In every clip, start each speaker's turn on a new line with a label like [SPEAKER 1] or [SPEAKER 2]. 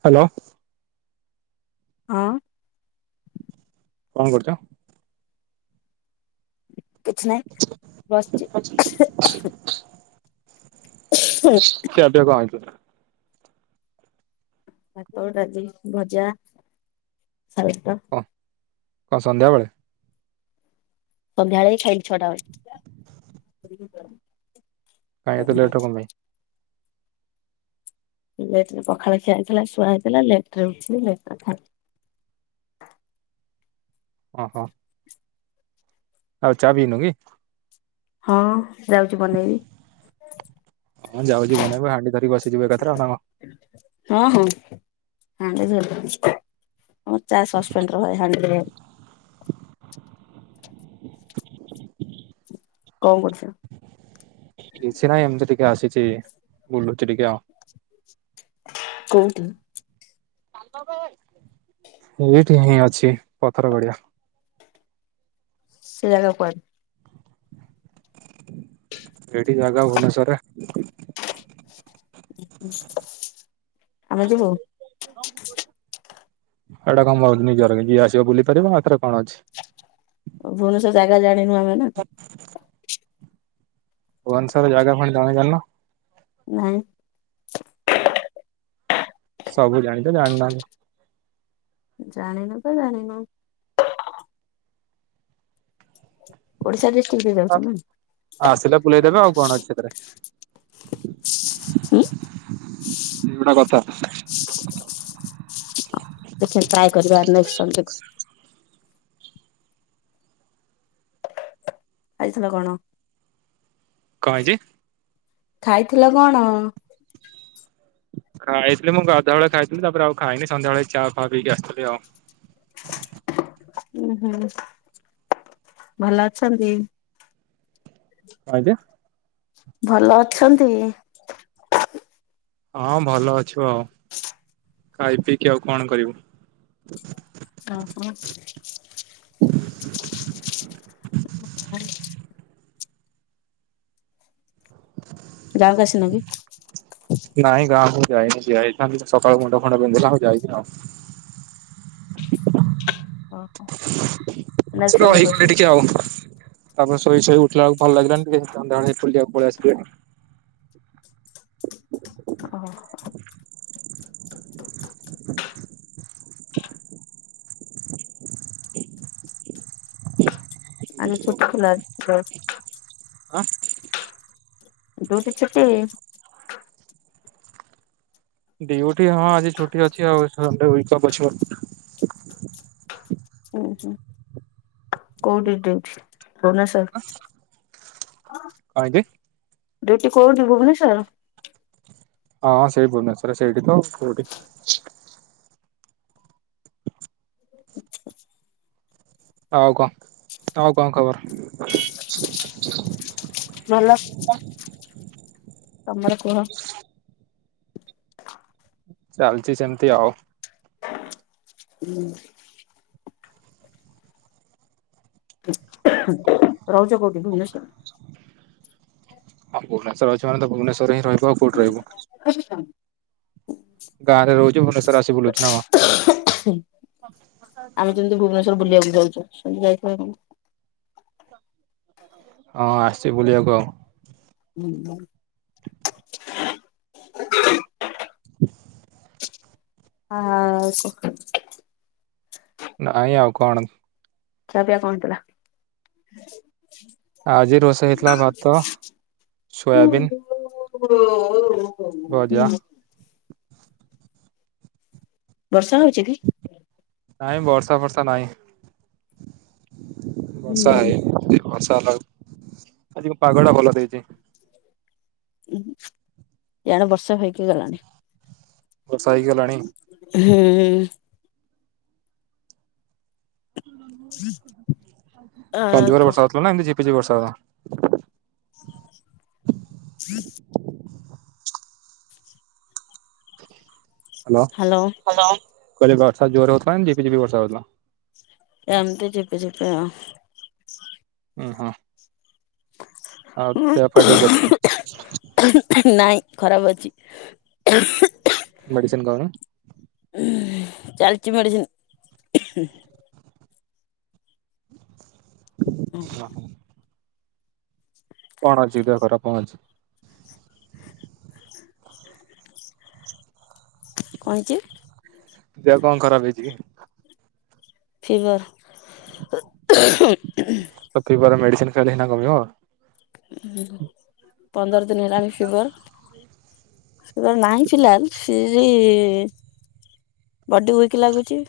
[SPEAKER 1] Hello.
[SPEAKER 2] ହଁ।
[SPEAKER 1] କଣ କରୁଛ?
[SPEAKER 2] କିଛି ନହିଁ ବସିଛି। [inaudible]
[SPEAKER 1] [unintelligible]
[SPEAKER 2] ଭାତଡାଲି ଭଜା ସାଲୁଟ।
[SPEAKER 1] କ କଣ ସନ୍ଧ୍ୟାବେଳେ?
[SPEAKER 2] ସନ୍ଧ୍ୟା ବେଳେ ହି ଖାଇଲିି ଛଟା ବଳେ।
[SPEAKER 1] [unintelligible] ଏତେ ଲେଟ୍ କଣ ପାଇଁ?
[SPEAKER 2] ଲେଟ ରେ ପଖାଳଖିଆ ହେଇଥିଲା ଛୁଆ ହେଇଥିଲା ଲେଟ ରେ ଉଠଛିି ଲେ ନ
[SPEAKER 1] ଓହୋ। ଆଉ ଚ ଚା ବିିିନୁ କି?
[SPEAKER 2] ହଁ। ଯାଉଛି ବନେଇବି
[SPEAKER 1] ହଁ ଯାଉଛି ବନେଇବେ ହାଣ୍ଡି ଧରିକି ବସିଯିବେ ଏକଥାରେ ଆଣ କଣ।
[SPEAKER 2] ହଁ ହଁ [unintelligible] ଧର। ଆମର ଚା ସସ୍ପେଣ୍ଡ ରହେ ହାଣ୍ଡିରେ କଣ କରୁଛ?
[SPEAKER 1] କିଛି ନାହିଁ ଏମିତି ଟିକେ ଆସିଛି ବୁଲୁଛି ଟିକେ ଆଉ।
[SPEAKER 2] କଉଠି?
[SPEAKER 1] ଏଇଠି ହିଁ ଅଛି ପଥର ଗଡିଆ।
[SPEAKER 2] ସେ ଜାଗା କୁଆଡେ?
[SPEAKER 1] ଏଠି ଜାଗା ଭୁବନେଶ୍ଵରରେ।
[SPEAKER 2] ଉ ହୁଁ।
[SPEAKER 1] ପାଞ୍ଚ ଲୁ। ଏଟା କଣ ମୋ ନିଜର କି ଯିଏ ଆସିବ ବୁଲି ପାରିବ ହେଥରେ କଣ ଅଛି।
[SPEAKER 2] ଭୁବନେଶ୍ଵର ଜାଗା ଜାଣିନୁ ଆମେ ନା।
[SPEAKER 1] ଭୁନେଶ୍ଵରୋର ଜାଗାପୁଣି ତମେ ଜାଣିନ।
[SPEAKER 2] ନାଇଁ।
[SPEAKER 1] ସବୁ ଜାଣିଛ ଜାଣୁ ନାହାନ୍ତି।
[SPEAKER 2] ଜାଣିନୁ ତ ଜାଣିନୁ। ଓଡିଶା ଡିଷ୍ଟିକ ରେ ଯାଉଛି ନାଇ।
[SPEAKER 1] ଆସିଲେ ବୁଲେଇ ଦେବେ ଆଉ କଣ ଅଛି ସେଥିରେ।
[SPEAKER 2] ଉଁ।
[SPEAKER 1] ଏଇଗୁଟା କଥା।
[SPEAKER 2] ଦେଖିବି ଟ୍ରାଏ କରିବା ନେକ୍ସଟ ଟାଇମ ଦେଖୁ। ଖାଇଥିଲ କଣ।
[SPEAKER 1] କଣ ହେଇଛି।
[SPEAKER 2] ଖାଇଥିଲ କଣ।
[SPEAKER 1] ଖାଇଥିଲି ମୁଁ ଗାଧୁଆ ବେଳେ ଖାଇଥିଲି ତାପରେ ଆଉ ଖାଇନି ସନ୍ଧ୍ୟାବେଳେ ଏଇ ଚା ଫା ପଇକି ଆସିଥିଲି ଆଉ।
[SPEAKER 2] ଉଁ ହୁଁ ଭଲ ଅଛନ୍ତି।
[SPEAKER 1] ଆଜ୍ଞା।
[SPEAKER 2] ଭଲ ଅଛନ୍ତି।
[SPEAKER 1] ହଁ ଭଲ ଅଛୁ ଆଉ ଖାଇ ପିଇକି ଆଉ କଣ କରିବୁ।
[SPEAKER 2] ଆଉ କଁ। [inaudible] ଗାଁକୁ ଆସିନକି।
[SPEAKER 1] ନାଇଁ ଗାଁକୁ ଯାଇନି ଯାଇଥାନ୍ତି ସକାଳୁ ମୁଣ୍ଡ ଫୁଣ୍ଡ ବିନ୍ଧିଲା ଆଉ ଯାଇନି ଆଉ।
[SPEAKER 2] ଓ ହୋ।
[SPEAKER 1] ମୋ ରହିଗଲେ ଟିକେ ଆଉ। ତାପରେ ଶୋଇ ସୋଇ ଉଠିଲା ବେଳକୁ ଭଲ ଲାଗିଲାନି ଟିକେ ସନ୍ଧ୍ୟା ବେଳେ ବୁଲିବାକୁ ପଳେଇ ଆସିଲି ଆଉ।
[SPEAKER 2] ଓହୋ ଆଜି
[SPEAKER 1] ବୁଲିକି ଆଉ।
[SPEAKER 2] ଛୁଟି ଥିଲା ଯବ।
[SPEAKER 1] ଆଁ
[SPEAKER 2] ଡୁଉଟି ଛୁଟି।
[SPEAKER 1] ଡିଉଟି ହଁ ଆଜି ଛୁଟି ଅଛି ଆଉ ସନ ଡେ ଏକଜାମ୍ ଅଛି ଆଉ।
[SPEAKER 2] ଉଁ ହୁଁ। କୋଉଠି ଡ୍ୟୁଟି ଭୁବନେଶ୍ବର।
[SPEAKER 1] କଣ ହେଇଛି।
[SPEAKER 2] ଡୁ୳ଟି କୋଉଠି ଭୁବନେଶ୍ଵର।
[SPEAKER 1] ହଁ ସେଇ ଭୁବନେଶ୍ୱର ରେ ସେଇଠି ତ କୋଉଠି। ଆଉ କଁ ଆଉ କଣ ଖବର।
[SPEAKER 2] ଭଲ ତମର କୁହ।
[SPEAKER 1] ଚାଲିଛି ସେମିତି ଆଉ।
[SPEAKER 2] ହୁଁ। ରହୁଛ କହୁଠି ଭୁବନେଶ୍ଵର।
[SPEAKER 1] ହଁ ଭୁବନେଶ୍ବର ରେ ଅଛୁ ମାନେ ଭୁବନେଶ୍ୱର ରେ ହିଁ ରହିବୁ ଆଉ କୋଉଠି ରହିବୁ।
[SPEAKER 2] [unintelligible]
[SPEAKER 1] ଗାଁରେ ରହୁଛୁ ଭୁବନେଶ୍ଵର ଆସି ବୁଲୁଚି ନା କଁ।
[SPEAKER 2] ଆମେ ଯେମିତି ଭୁବନେଶ୍ଵର ବୁଲିବାକୁ ଯୋଉ ଯାଉଛେ ସେମତି ଯାଇ ଥିବେ କି କଣ।
[SPEAKER 1] ହ ହ ହଁ ଆସିଚି ବୁଲିବାକୁ ଆଉ।
[SPEAKER 2] [unintelligible]
[SPEAKER 1] [inaudible]
[SPEAKER 2] ଆଁ [unintelligible]
[SPEAKER 1] ନାଇଁ ଆଉ କଣ।
[SPEAKER 2] ଖିଆ ପିଆ କଁ ହେଇଥିଲା।
[SPEAKER 1] ଆଜି ରୋଷେଇ ହେଇଥିଲା ଭାତ ସୋୟାବିନ ଭଜା
[SPEAKER 2] [unintelligible] ବର୍ଷା ହୋଉଚି କି?
[SPEAKER 1] ନାଇଁ ବର୍ଷା ଫର୍ଷା ନାଇଁ। ବର୍ଷା
[SPEAKER 2] ହୁଁ
[SPEAKER 1] ହେଇନି। ବର୍ଷା [unintelligible] ଆଜିକୁ ପାଗଟା ଭଲ ଦେଇଚି।
[SPEAKER 2] [unintelligible] ୟାଡେ ବର୍ଷା ହେଇକି ଗଲାଣି।
[SPEAKER 1] ବର୍ଷା ହେଇକି ଗଲାଣି।
[SPEAKER 2] ହୁଁ। ଆ
[SPEAKER 1] କଣ
[SPEAKER 2] କ
[SPEAKER 1] ଜୋରେ ଵର୍ଷା ହୋଉଥୁଲା ନା ଏମିତି ଝିପି ଝିପି ବର୍ଷା [unintelligible]
[SPEAKER 2] [inaudible]
[SPEAKER 1] ହାଲୋ।
[SPEAKER 2] ହାଲୋ।
[SPEAKER 1] ହାଲୋ।
[SPEAKER 2] ଏମିତି ଝିପିଝିପି ଆଉ।
[SPEAKER 1] ଉଁହଁ। ପା ଠିକ ଅଛି
[SPEAKER 2] [unintelligible] ନାଇଁ ଖରାପ ଅଛି।
[SPEAKER 1] ମେଡ଼ିସିନ୍ ଖାଉନ।
[SPEAKER 2] [unintelligible] ଚାଲିଚି ମେଡ଼ିସିନ୍।
[SPEAKER 1] ହଁ
[SPEAKER 2] [unintelligible]
[SPEAKER 1] କଣ ଅଛି ଦେହ ଖରାପ କଁ ଅଛି।
[SPEAKER 2] କଁ ହେଇଚି।
[SPEAKER 1] ଦେହ କଁ ଖରାପ ହେଇଚି କି?
[SPEAKER 2] ଫିବର୍।
[SPEAKER 1] ଆଉ ଫିବର୍ ମେଡ଼ିସିନ୍ ଖାଇଲେ ସିନା କମିବ।
[SPEAKER 2] ହୁଁ ପନ୍ଦର ଦିନି ହେଲାଣି ଫିବର। [unintelligible] ଫିର୍ବି ବଡି ୱିକ୍ ଲାଗୁଚି।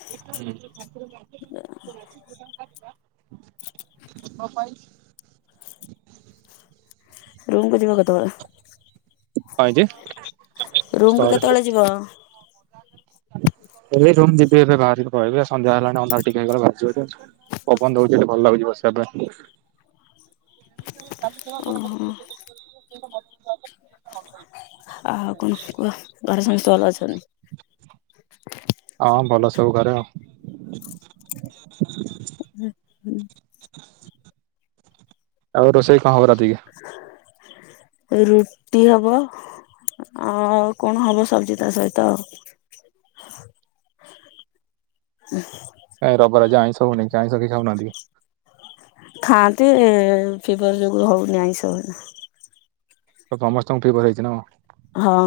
[SPEAKER 1] [unintelligible] [unintelligible]
[SPEAKER 2] ରୁମ୍ କୁ ଯିବ
[SPEAKER 1] କଣ ହେଇଛି?
[SPEAKER 2] କେତୋବୋଳେ ରୁମ୍ କୁ କେତୋବୋଳେ ଯିବ।
[SPEAKER 1] ଏବେ ରୁମ୍ ଯିବି ଏବେ ବାହାରିବି ପଳେଇବି ଆ ସନ୍ଧ୍ୟା ହେଲାଣି ଅନ୍ଧାର ଟିକେ ହେଇଗଲେ ବାହାର [unintelligible] ପବନ ଦୋଉଚି ଏଠି ଭଲ ଲାଗୁଚି ବସିବା ପାଇଁ
[SPEAKER 2] ଓହୋ
[SPEAKER 1] [unintelligible]
[SPEAKER 2] ଆଉ କଣ କୁହ ଘରେ ସମସ୍ତେ ଭଲ ଅଛନ୍ତି।
[SPEAKER 1] ହଁ ଭଲ ସବୁ ଘରେ ଆଉ।
[SPEAKER 2] ହୁଁ ହୁଁ।
[SPEAKER 1] ଆଉ ରୋଷେଇ କଁ ହବ ରାତିକି।
[SPEAKER 2] ରୁଟି ହବ ଆଉ କଣ ହବ ସବଜି ତା ସହିତ ଆଉ। [inaudible]
[SPEAKER 1] କାଇଁ ରବବାର ଆଜି ଆଇଁଷ ହୋଉନିକି ଆଇଁଷ କେଇ ଖାଉନାହାନ୍ତି କି?
[SPEAKER 2] ଖାଆନ୍ତି ଏ ଫିବର୍ ଯୋଗୁ ହୋଉନି ଆଇଁଷ ଏଇନା।
[SPEAKER 1] ତ ତମସ୍ତଙ୍କୁ ଫିବର୍ ହେଇଚି ନା କଣ।
[SPEAKER 2] ହଁ।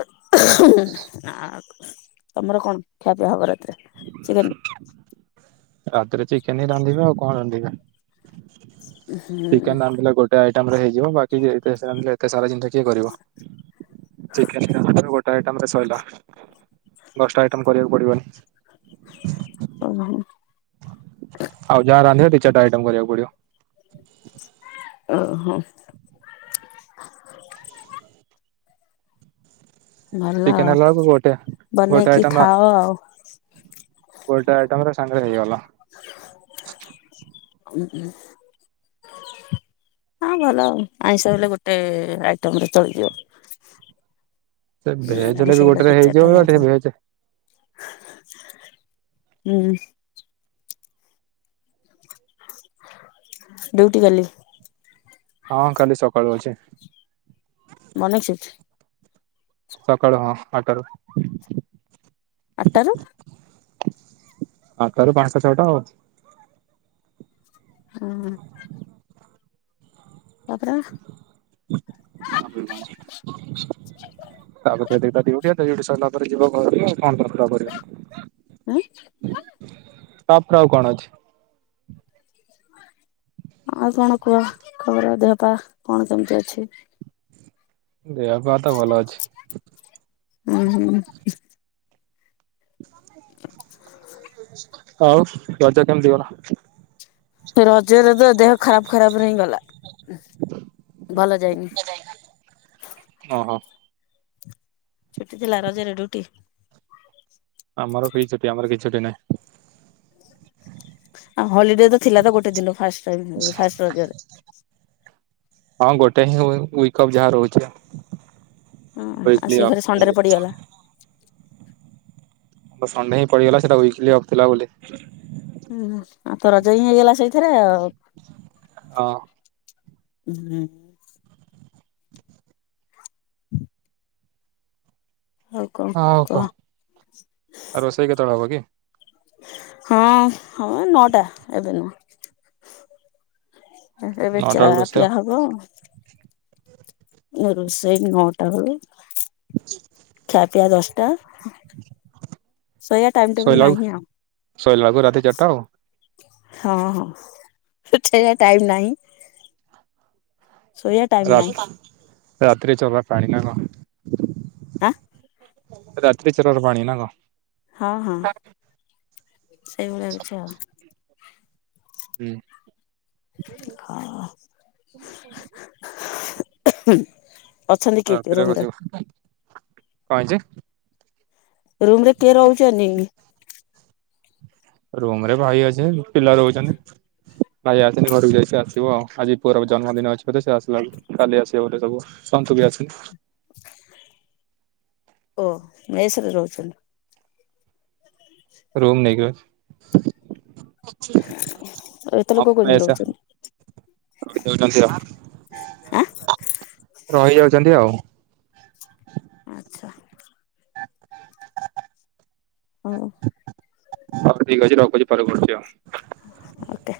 [SPEAKER 2] ଆଉ କ ତମର କଣ ଖିଆପିଆ ହବ ରାତିରେ ଚିକେନ୍।
[SPEAKER 1] ରାତିରେ ଚିକେନ ହିଁ ରାନ୍ଧିବା ଆଉ କ ରାନ୍ଧିବା
[SPEAKER 2] ହୁଁ
[SPEAKER 1] ଚିକେନ ରାନ୍ଧିଲେ ଗୋ ତା ଏଇଟା ପରେ ହେଇଯିବ ବାକି ଯେତେ ସାନ ଏତେ ସାରା ଜିନିଷ କିଏ କରିବ ଚିକେ [unintelligible] ଟା ଆଇଟ ରେ ସଇଲା ଦଶଟା ଆଇଟମ କରିବାକୁ ପଡିବନି।
[SPEAKER 2] ହୁଁ।
[SPEAKER 1] ଆଜ୍ଞା ରାନ୍ଧି ଦୁି ଚାରଟା ଆଇଟମ୍ କରିବାକୁ ପଡିବ।
[SPEAKER 2] ଓ ହୋ।
[SPEAKER 1] [inaudible]
[SPEAKER 2] ଭଲ
[SPEAKER 1] ଚିକେନ ହେଲାକୁ ଗୋଟେ ଗୋଟେ
[SPEAKER 2] ବନେଇକି
[SPEAKER 1] ଆଇଟମ୍ ବାସ୍
[SPEAKER 2] ଖାଅ ଆଉ।
[SPEAKER 1] ଗୋଟେ ଆଇଟମରେ ସାଙ୍ଗ ହେଇଗଲା।
[SPEAKER 2] ଉଁ ଉଁ ହଁ ଭଲ ଆଉ ଆଇଁଷ ହେଲେ ଗୋଟେ ଆଇଟମ ରେ ଚଳିଯିବ।
[SPEAKER 1] ସେ ଭେଜହେଲେ
[SPEAKER 2] ଆମିଷ
[SPEAKER 1] ବି
[SPEAKER 2] ହେଲେ
[SPEAKER 1] ଗୋଟେରେ
[SPEAKER 2] ଦି ଚାରିଟା
[SPEAKER 1] ହେଇଯିବ ଗୋଟେ
[SPEAKER 2] ଦରକାର
[SPEAKER 1] ଭେଜ
[SPEAKER 2] ହୁଁ। ବୁଟ କଲି
[SPEAKER 1] ହଁଁ କାଲି ସକାଳୁ ଅଛେ
[SPEAKER 2] [unintelligible]
[SPEAKER 1] ସକାଳୁ ହଁ ଆଟାରୁ।
[SPEAKER 2] ଆଠଟାରୁ
[SPEAKER 1] ଆଟାରୁ ପାଞ୍ଚଟା ଛଅଟା ଆଉ।
[SPEAKER 2] ହଁ। ତାପରେ?
[SPEAKER 1] ତାପରେ କଣ? ତାକୁ କେତେଟା [unintelligible] ଦିଉଠି ସରିଲା ପରେ ଯିବ ଘରୁ କନ୍ତା [unintelligible]
[SPEAKER 2] ହଁ
[SPEAKER 1] ଅପ ର ଆଉ କଣ ଅଛି।
[SPEAKER 2] ଆଉ କଣ କୁହ ଖବର ଦେହ ପା କଣ କେମିତି ଅଛି?
[SPEAKER 1] ଦେହ ପା ତ ଭଲଅଛି।
[SPEAKER 2] ଉହୁଁ।
[SPEAKER 1] ଆଉ ରଜ କେମିତି ଗଲା?
[SPEAKER 2] ରଜରେ ତ ଦେହ ଖରାପ ଖରାପରେ ହିଁ ଗଲା ଭଲ ଯାଇନି।
[SPEAKER 1] ଓ ହୋ।
[SPEAKER 2] ଛୁଟି ଥିଲା ରଜରେ ଡ୍ୟୁଟି?
[SPEAKER 1] ଆମର କି ଛୁଟି ଆମର କି ଛୁଟି ନହିଁ।
[SPEAKER 2] ଆଉ ହଲିଡେ ତ ଥିଲା ତ ଗୋଟେ ଦିନ ଫାସ ଫାଷ୍ଟ ରଜରେ।
[SPEAKER 1] ହଁ ଗୋଟେ ହିଁ ୱିକ ଅଫ ଯାହା ରହୁଛି
[SPEAKER 2] ହଁ ଆଉ ସେ
[SPEAKER 1] ୱିକ୍ଲି
[SPEAKER 2] ଫେରେ ସଣ୍ଡେରେ ପଡିଗଲା
[SPEAKER 1] ଅଫ ଆମ ସଣ୍ଡେହିଁ ପଡିଗଲା ସେଟା ୱିକଲି ଅଫ ଥିଲା ବୋଲି।
[SPEAKER 2] ହୁଁ ଆଉ ତ ରଜ ହିଁ ହେଇଗଲା ସେଇଥିରେ ଆଉ।
[SPEAKER 1] ହଁ।
[SPEAKER 2] ହୁଁ। ଆଉ କଣ
[SPEAKER 1] ହଁ
[SPEAKER 2] କହ?
[SPEAKER 1] କୁହ ଆ ରୋଷେଇ କେତେ ବେଳେ ହବ କି?
[SPEAKER 2] ହଁ ହୋଊ ନଅଟା ଏବେ ନୁହ। ଏବେ
[SPEAKER 1] ନଅଟା
[SPEAKER 2] ଚା
[SPEAKER 1] ବେଳକୁ ରୋଷେଇ
[SPEAKER 2] ପିଆ ହବ ରୋଷେଇ ନଟା ବେଳେ ଖ୍ୟାପିଆ ଦଶଟା ସେଇୟା ଟାଇମ ଟେବୁଲ
[SPEAKER 1] ଶୋଇଲା ବେଳକୁ
[SPEAKER 2] ନାହିଁ ଆଉ।
[SPEAKER 1] ଶୋଇଲା ବେଳକୁ ରାତି ଚାରିଟା ଆଉ
[SPEAKER 2] ହଁ ହଁ ସେ ଛେଇୟା ଟାଇମ ନାହିଁ ଶୋଇବା ଟାଇମ
[SPEAKER 1] ରା
[SPEAKER 2] ନାହିଁ।
[SPEAKER 1] ରାତିରେ ଚୋବା ପାଣି ନା କଣ?
[SPEAKER 2] ଆ?
[SPEAKER 1] ରାତିରେ ଚିରର ପାଣିନା କ?
[SPEAKER 2] ହଁ ହଁ ସେଇଭଳିୟା କିଛି ଆଉ।
[SPEAKER 1] ହୁଁ।
[SPEAKER 2] ହ
[SPEAKER 1] ରାତିରେ ବସିବ କଣ ହେଇଛି?
[SPEAKER 2] ରୁମରେ କିଏ ରହୁଚନି?
[SPEAKER 1] ରୁମରେ ଭାଇ ଅଚେ ପିଲା ରହୁଛନ୍ତି। ଭାଇ ଆସେନି ଘରକୁ ଯାଇ ସେ ଆସିବ ଆଜି ପୁଅର ଜନ୍ମଦିନ ଅଛି ବୋଧେ ସେ ଆସିଲାବେଳକୁ କାଲି ଆସିବେ ବୋଧେ ସବୁ ଶନ୍ତୁ ବି ଆସି
[SPEAKER 2] ଓ ମେସରେ ରହୁଛନ୍ତି।
[SPEAKER 1] ରୁମ ନେଇକି
[SPEAKER 2] ଏତେ ଲୋକ କୋଉଦିନ
[SPEAKER 1] ଅଛି।
[SPEAKER 2] ରହୁଛନ୍ତି
[SPEAKER 1] ରହିଯାଉଛନ୍ତି ଆ
[SPEAKER 2] ଆଁ
[SPEAKER 1] ରହିଯାଉଛନ୍ତି ଆଉ
[SPEAKER 2] ଆଚ୍ଛା। ହଁ।
[SPEAKER 1] ହଉ ଠିକ୍ ଅଛି [inaudible] ପରେ କରୁଛି ଆଉ
[SPEAKER 2] ଆତେ।